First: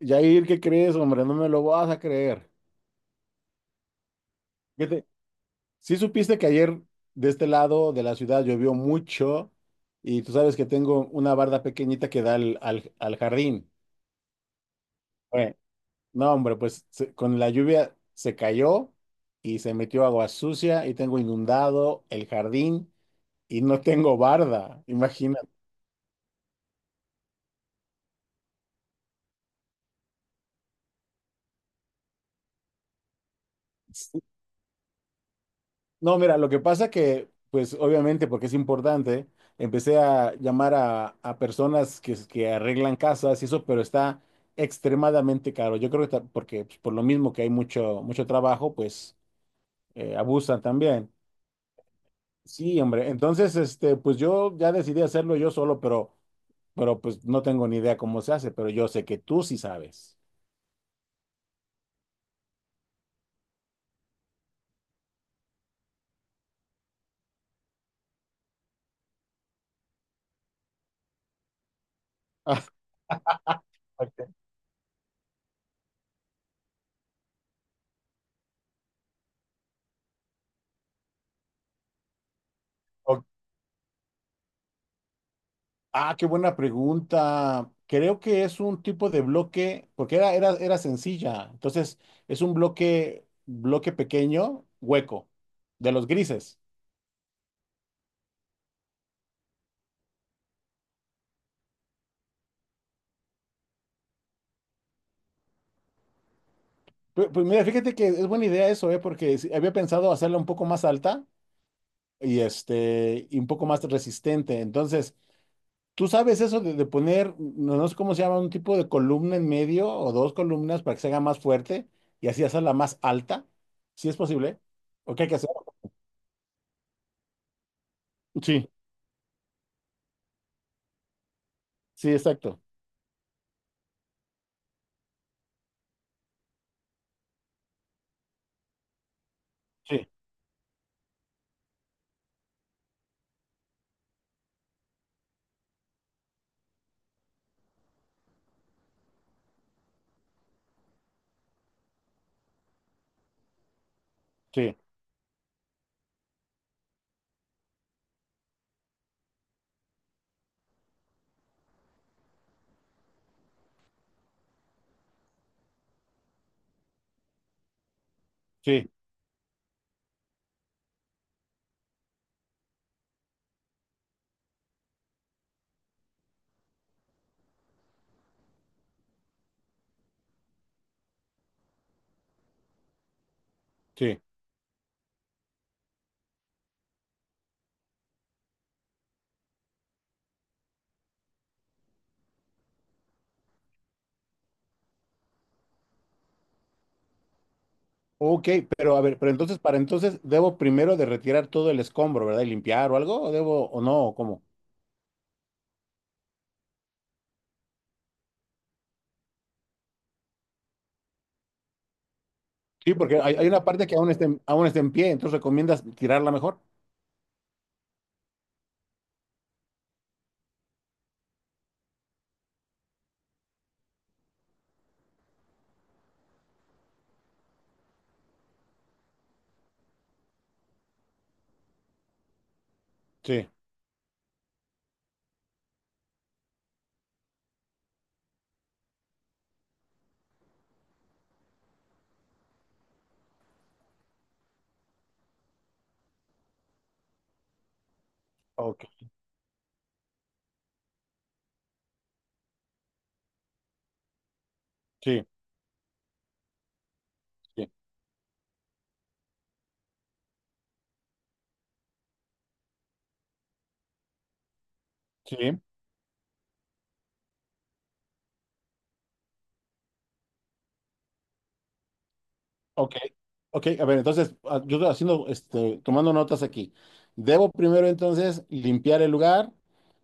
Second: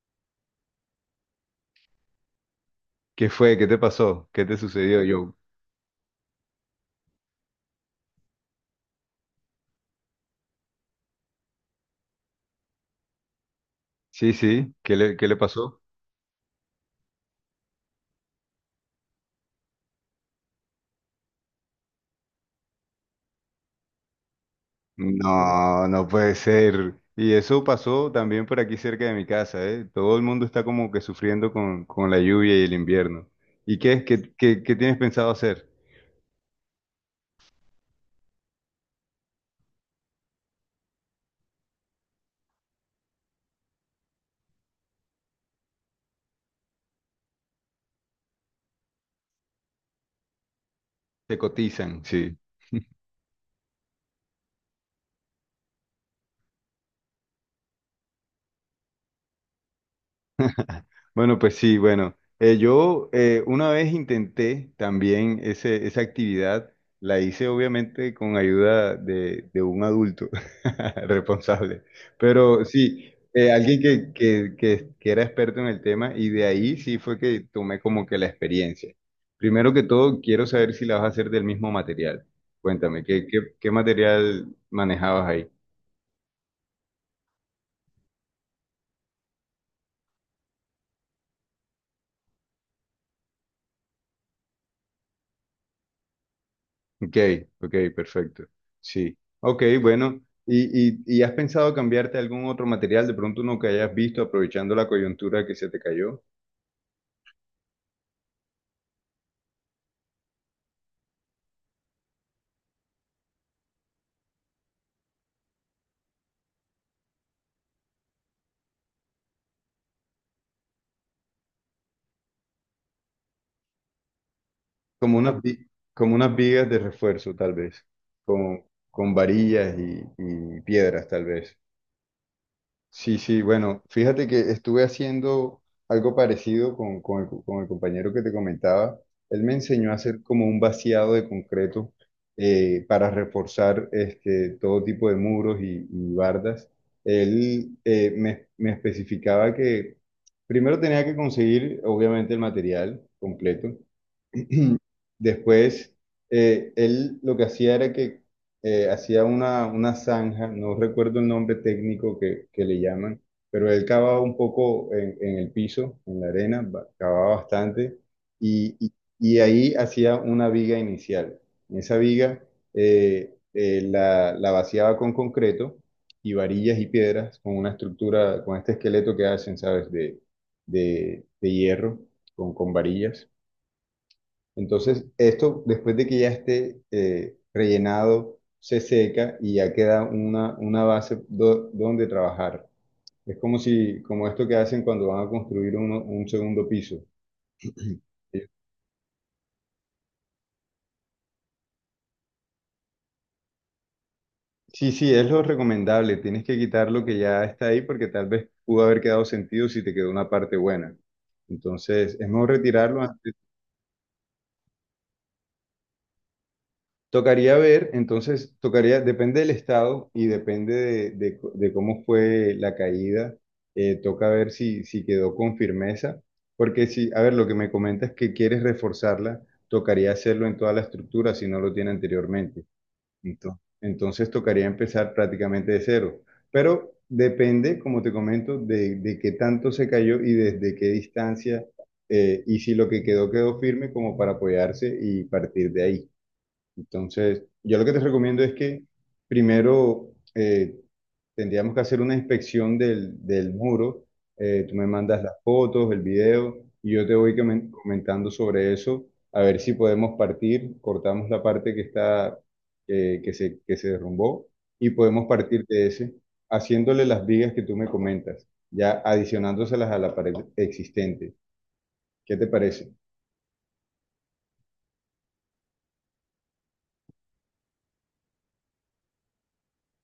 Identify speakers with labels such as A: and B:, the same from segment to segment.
A: Jair, ¿qué crees, hombre? No me lo vas a creer.
B: ¿Qué fue? ¿Qué te pasó? ¿Qué te sucedió,
A: Fíjate,
B: Joe?
A: sí supiste que ayer de este lado de la ciudad llovió mucho y tú sabes que tengo una barda pequeñita que da al jardín.
B: Sí, sí, qué le
A: Bueno,
B: pasó?
A: no, hombre, pues con la lluvia se cayó y se metió agua sucia y tengo inundado el jardín y no tengo barda, imagínate.
B: No, no puede ser. Y eso pasó también por aquí cerca de mi casa, ¿eh? Todo el mundo está como que sufriendo con la lluvia y el invierno. ¿Y qué es? ¿Qué, qué tienes pensado hacer?
A: No, mira, lo que pasa que, pues obviamente, porque es importante, empecé a llamar a personas que arreglan casas y eso, pero está extremadamente caro. Yo creo que porque pues, por lo mismo que hay mucho, mucho trabajo, pues abusan también.
B: Te cotizan, sí.
A: Sí, hombre. Entonces, este, pues yo ya decidí hacerlo yo solo, pero pues no tengo ni idea cómo se hace, pero yo sé que tú sí sabes.
B: Bueno, pues sí, bueno, yo una vez intenté también esa actividad, la hice obviamente con ayuda de un adulto responsable, pero sí, alguien que era experto en el tema y de ahí sí fue que tomé como que la experiencia. Primero que todo, quiero saber si la vas a hacer del mismo material. Cuéntame,
A: Ah, ok.
B: ¿qué, qué material manejabas ahí?
A: Ah, qué buena pregunta. Creo que es un tipo de bloque, porque era sencilla. Entonces, es un bloque pequeño, hueco, de los grises.
B: Ok, ok, perfecto. Sí. Ok, bueno. ¿Y, y has pensado cambiarte algún otro material, de pronto uno que hayas visto aprovechando la coyuntura que se te cayó?
A: Pues, mira, fíjate que es buena idea eso, ¿eh? Porque sí, había pensado hacerla un poco más alta y, este, y un poco más resistente. Entonces, tú sabes eso de poner, no, no sé cómo se llama, un tipo de columna en medio o dos columnas para que se haga más fuerte y así hacerla más alta, si es posible. ¿O
B: Como
A: qué hay que
B: unas,
A: hacer?
B: vi- Como unas vigas de refuerzo, tal vez, con,
A: Sí,
B: con varillas y piedras, tal vez.
A: sí, exacto.
B: Sí, sí, bueno, fíjate que estuve haciendo algo parecido con, con el compañero que te comentaba. Él me enseñó a
A: Sí,
B: hacer como un vaciado de concreto para reforzar este, todo tipo de muros y bardas. Él me especificaba que primero tenía que conseguir, obviamente, el material completo.
A: sí,
B: Después, él lo que hacía era que hacía una zanja. No recuerdo el nombre técnico que le llaman, pero él cavaba un poco en el piso, en la arena, cavaba bastante, y,
A: sí,
B: y- y ahí hacía una viga inicial. En esa viga la vaciaba con concreto y varillas y piedras, con una estructura, con este esqueleto que hacen, ¿sabes?, de hierro, con varillas.
A: sí.
B: Entonces, esto después de que ya esté rellenado, se seca y ya queda una base donde trabajar. Es como si, como esto que hacen cuando van a construir un segundo piso. Eh,
A: Ok, pero a ver, pero entonces, para entonces, ¿debo primero de retirar todo el escombro, ¿verdad? Y limpiar o algo, o debo, o no, o cómo?
B: Sí, sí, es lo recomendable. Tienes que quitar lo que ya está ahí porque tal vez pudo haber quedado sentido si te quedó una parte buena. Entonces, es mejor
A: Sí,
B: retirarlo.
A: porque hay una parte que aún está, aún está en pie, entonces recomiendas tirarla mejor.
B: Tocaría ver, entonces, tocaría, depende del estado y depende de, de cómo fue la caída, toca ver si, si quedó con firmeza, porque si, a ver, lo que me comentas es que quieres reforzarla, tocaría hacerlo en toda la estructura si no lo tiene anteriormente.
A: Sí,
B: Entonces tocaría empezar prácticamente de cero, pero depende, como te comento, de qué tanto se cayó y desde qué distancia, y si lo que quedó quedó firme como para apoyarse y partir de ahí. Entonces, yo lo que te recomiendo es que
A: ok,
B: primero tendríamos que hacer una inspección del, del muro. Tú me mandas
A: sí,
B: las fotos, el video, y yo te voy
A: sí,
B: comentando sobre eso, a ver si podemos partir, cortamos la parte que está, que se derrumbó, y podemos
A: sí.
B: partir de ese, haciéndole las vigas que tú me comentas, ya adicionándoselas a la pared existente. ¿Qué te parece?
A: Ok, ok, a ver, entonces yo estoy haciendo, este, tomando notas aquí. Debo primero entonces limpiar el lugar,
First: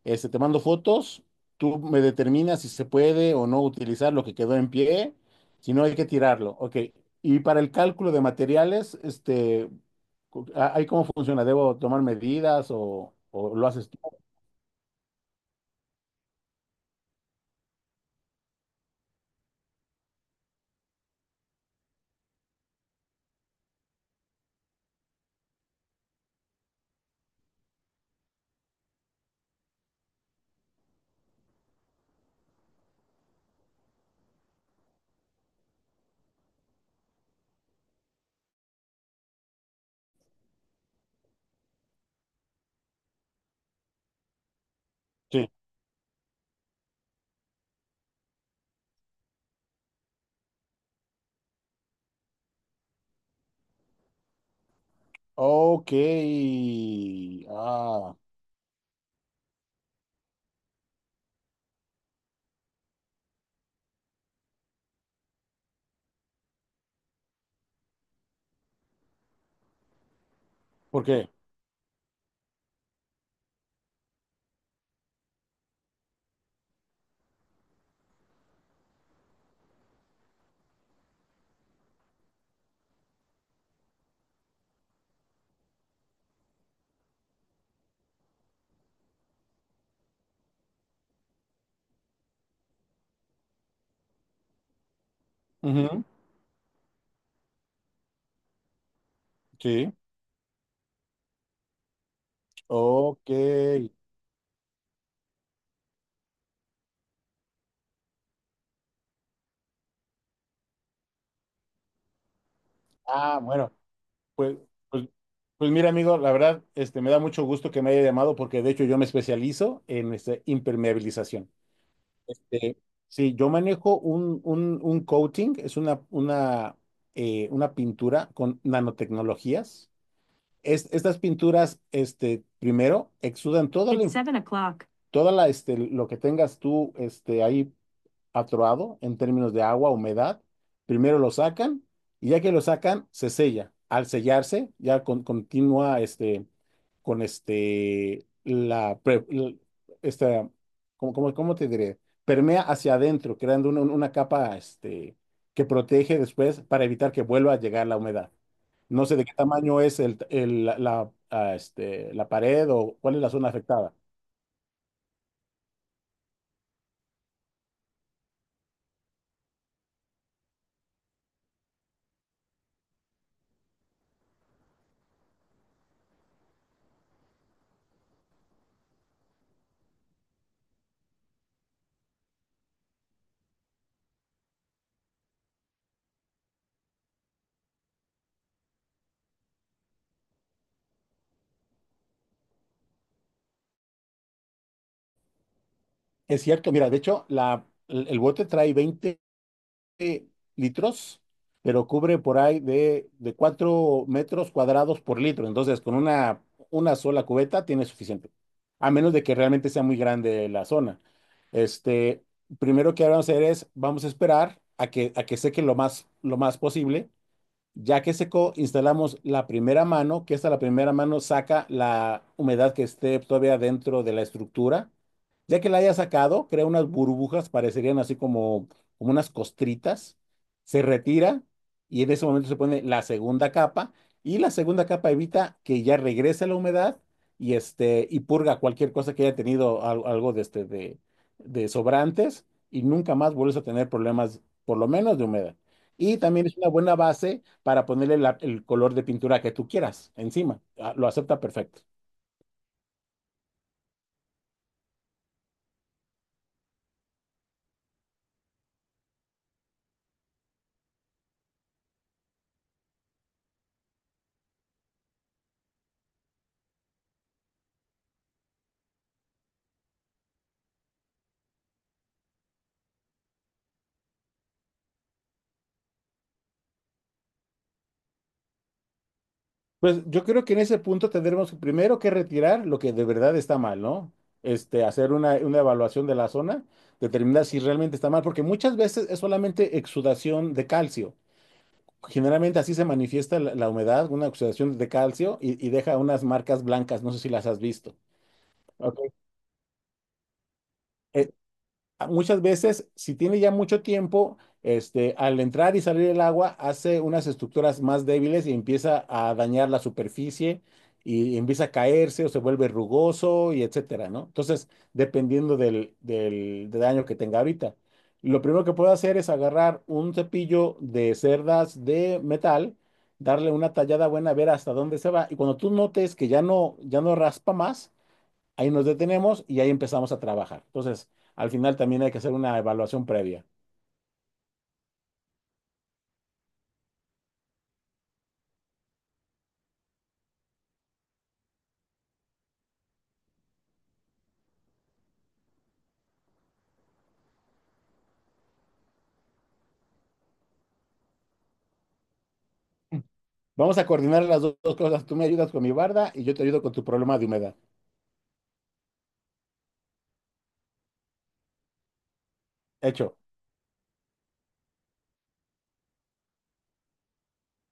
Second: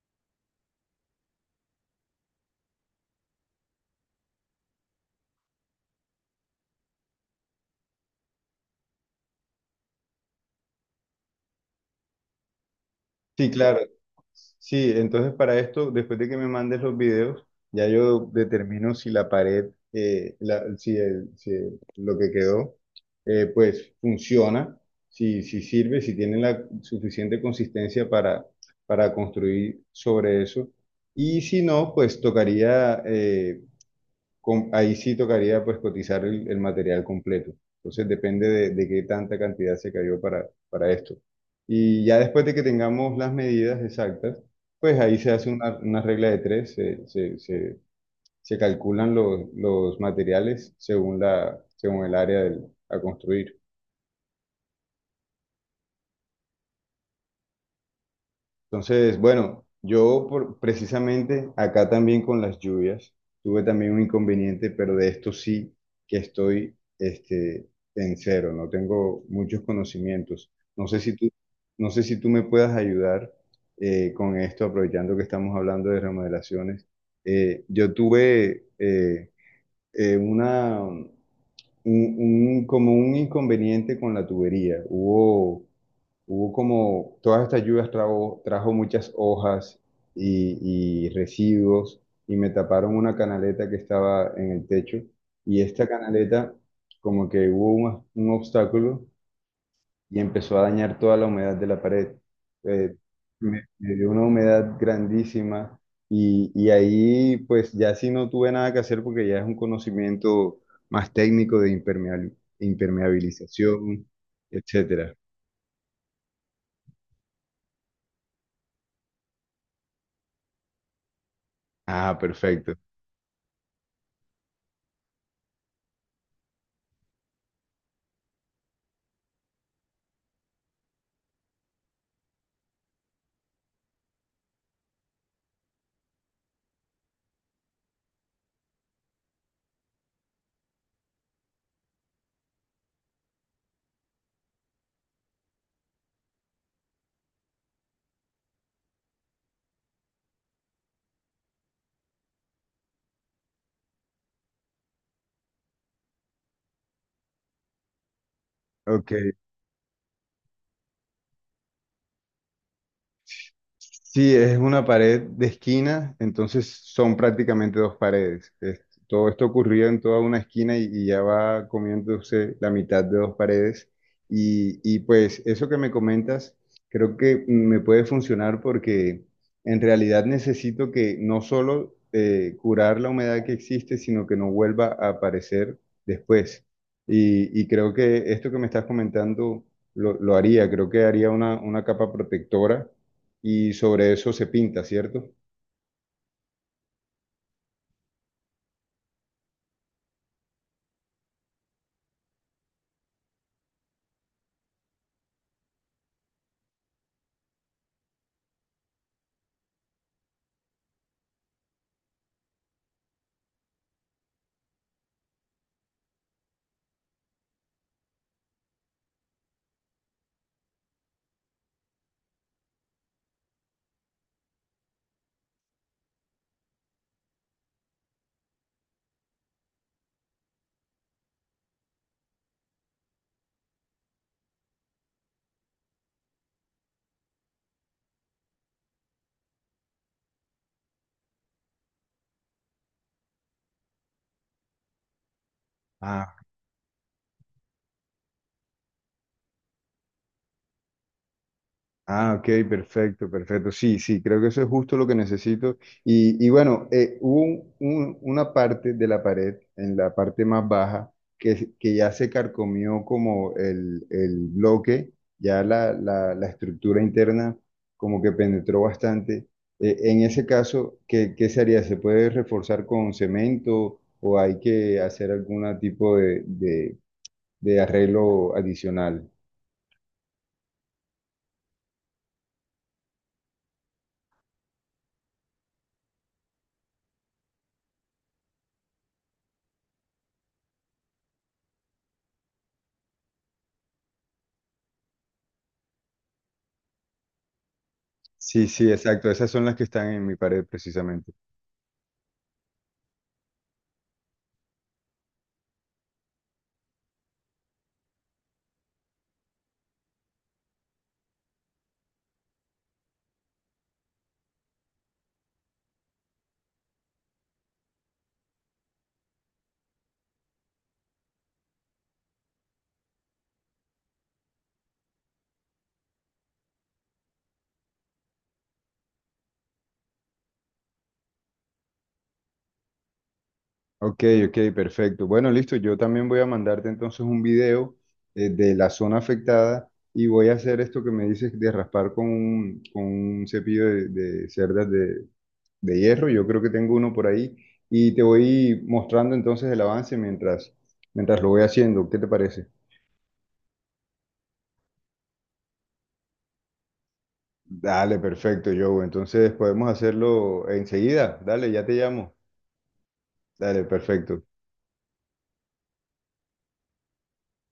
A: este, te mando fotos, tú me determinas si se puede o no utilizar lo que quedó en pie, si no hay que tirarlo, ok. Y para el cálculo de materiales, este, ¿ahí cómo funciona? ¿Debo tomar medidas o,
B: Sí,
A: o lo
B: claro.
A: haces tú?
B: Sí, entonces para esto, después de que me mandes los videos, ya yo determino si la pared, la- si, el- si el- lo que quedó, pues funciona, si, si sirve, si tiene la suficiente consistencia para construir sobre eso. Y si no, pues tocaría, ahí sí tocaría pues cotizar el material completo. Entonces depende de qué tanta cantidad se cayó para esto. Y ya después de que tengamos las medidas exactas, pues ahí se
A: Sí.
B: hace una regla de tres, se calculan los materiales según la, según el área a construir.
A: Ok, ah,
B: Entonces, bueno, precisamente acá también con las lluvias tuve también un inconveniente, pero de esto sí que estoy este, en cero, no tengo muchos conocimientos. No sé
A: ¿por
B: si tú,
A: qué?
B: no sé si tú me puedas ayudar con esto, aprovechando que estamos hablando de remodelaciones. Yo tuve eh, una, un, como un inconveniente con la tubería. Hubo como todas estas lluvias trajo, trajo muchas hojas y residuos y me taparon una canaleta que estaba en el techo y esta
A: Ujú,
B: canaleta como que hubo un obstáculo
A: sí,
B: y empezó a dañar toda la humedad de la pared. Eh,
A: ok.
B: me dio una humedad grandísima y ahí pues ya sí no tuve nada que hacer porque ya es un conocimiento más técnico de
A: Ah, bueno.
B: impermeabilización,
A: Pues, pues,
B: etcétera.
A: pues mira, amigo, la verdad, este, me da mucho gusto que me haya llamado porque de hecho yo me especializo en este, impermeabilización.
B: Ah, perfecto.
A: Este, sí, yo manejo un, un coating, es una pintura con nanotecnologías. Estas pinturas, este, primero, exudan It's 7 o'clock. Toda la, este, lo que tengas tú, este, ahí atroado en términos de agua, humedad. Primero lo sacan y ya que lo sacan, se sella. Al sellarse, ya continúa este, con este, esta, ¿cómo te diré? Permea hacia adentro, creando una capa este, que protege después para evitar que vuelva a llegar la humedad. No
B: Ok,
A: sé de qué tamaño es este, la pared o cuál es la zona afectada.
B: sí, es una pared de esquina, entonces son prácticamente dos paredes. Todo esto ocurrió en toda una esquina y ya va comiéndose la mitad de dos paredes. Y pues eso que me comentas, creo que me puede funcionar porque en realidad necesito que no solo curar la humedad que existe, sino que no vuelva a aparecer después. Y creo que esto que me estás comentando lo haría, creo que haría una capa protectora y sobre eso se pinta, ¿cierto?
A: Es cierto, mira, de hecho, el bote trae 20 eh, litros, pero cubre por ahí de 4 metros cuadrados por litro. Entonces, con una sola cubeta tiene suficiente, a menos de que realmente sea muy grande la zona. Este, primero que vamos a hacer es, vamos a esperar a que seque lo más posible ya que secó, instalamos la primera mano, que esta la primera mano saca la humedad que esté todavía dentro de la estructura. Ya que la haya sacado, crea unas burbujas, parecerían así como unas costritas. Se retira y en ese momento se pone la segunda capa y la segunda capa evita que ya regrese la humedad y, este, purga cualquier cosa que haya tenido algo de sobrantes y nunca más vuelves a tener problemas, por lo menos de humedad. Y
B: Ah,
A: también es una buena base para ponerle el color de pintura que tú quieras encima. Ah, lo acepta perfecto.
B: ah, ok, perfecto, perfecto. Sí, sí, creo que eso es justo lo que necesito. Y bueno, una parte de la pared, en la parte más baja, que ya se carcomió como el bloque, ya la estructura interna como que penetró bastante. En ese caso, ¿qué, qué se haría? ¿Se puede reforzar con cemento o hay que hacer algún tipo de arreglo adicional?
A: Pues yo creo que en ese punto tendremos primero que retirar lo que de verdad está mal, ¿no? Este, hacer una evaluación de la zona, determinar si realmente está mal, porque muchas veces es solamente exudación de calcio. Generalmente así se manifiesta la humedad, una exudación de calcio y deja unas marcas blancas, no sé si las has visto.
B: Sí, sí,
A: Ok.
B: exacto. Esas son las que están en mi pared
A: Eh,
B: precisamente.
A: Muchas veces, si tiene ya mucho tiempo, este, al entrar y salir el agua, hace unas estructuras más débiles y empieza a dañar la superficie y empieza a caerse o se vuelve rugoso y etcétera, ¿no? Entonces, dependiendo del daño que tenga ahorita. Lo primero que puedo hacer es agarrar un cepillo de cerdas de metal, darle una tallada buena, ver hasta dónde se va. Y cuando tú notes que ya no raspa más, ahí nos detenemos y ahí empezamos a trabajar. Entonces, al final también hay que hacer una evaluación previa.
B: Ok, ok, perfecto. Bueno, listo. Yo también voy a mandarte entonces un video de la zona afectada y voy a hacer esto que me dices de raspar con un cepillo de, de hierro. Yo creo que tengo uno por ahí y te voy mostrando entonces el avance mientras, mientras lo voy haciendo. ¿Qué te parece?
A: Vamos a coordinar las dos cosas. Tú me ayudas con mi barda y yo te ayudo con tu problema de humedad.
B: Dale, perfecto, Joe. Entonces podemos hacerlo enseguida. Dale, ya te llamo.
A: Hecho.
B: Dale, perfecto.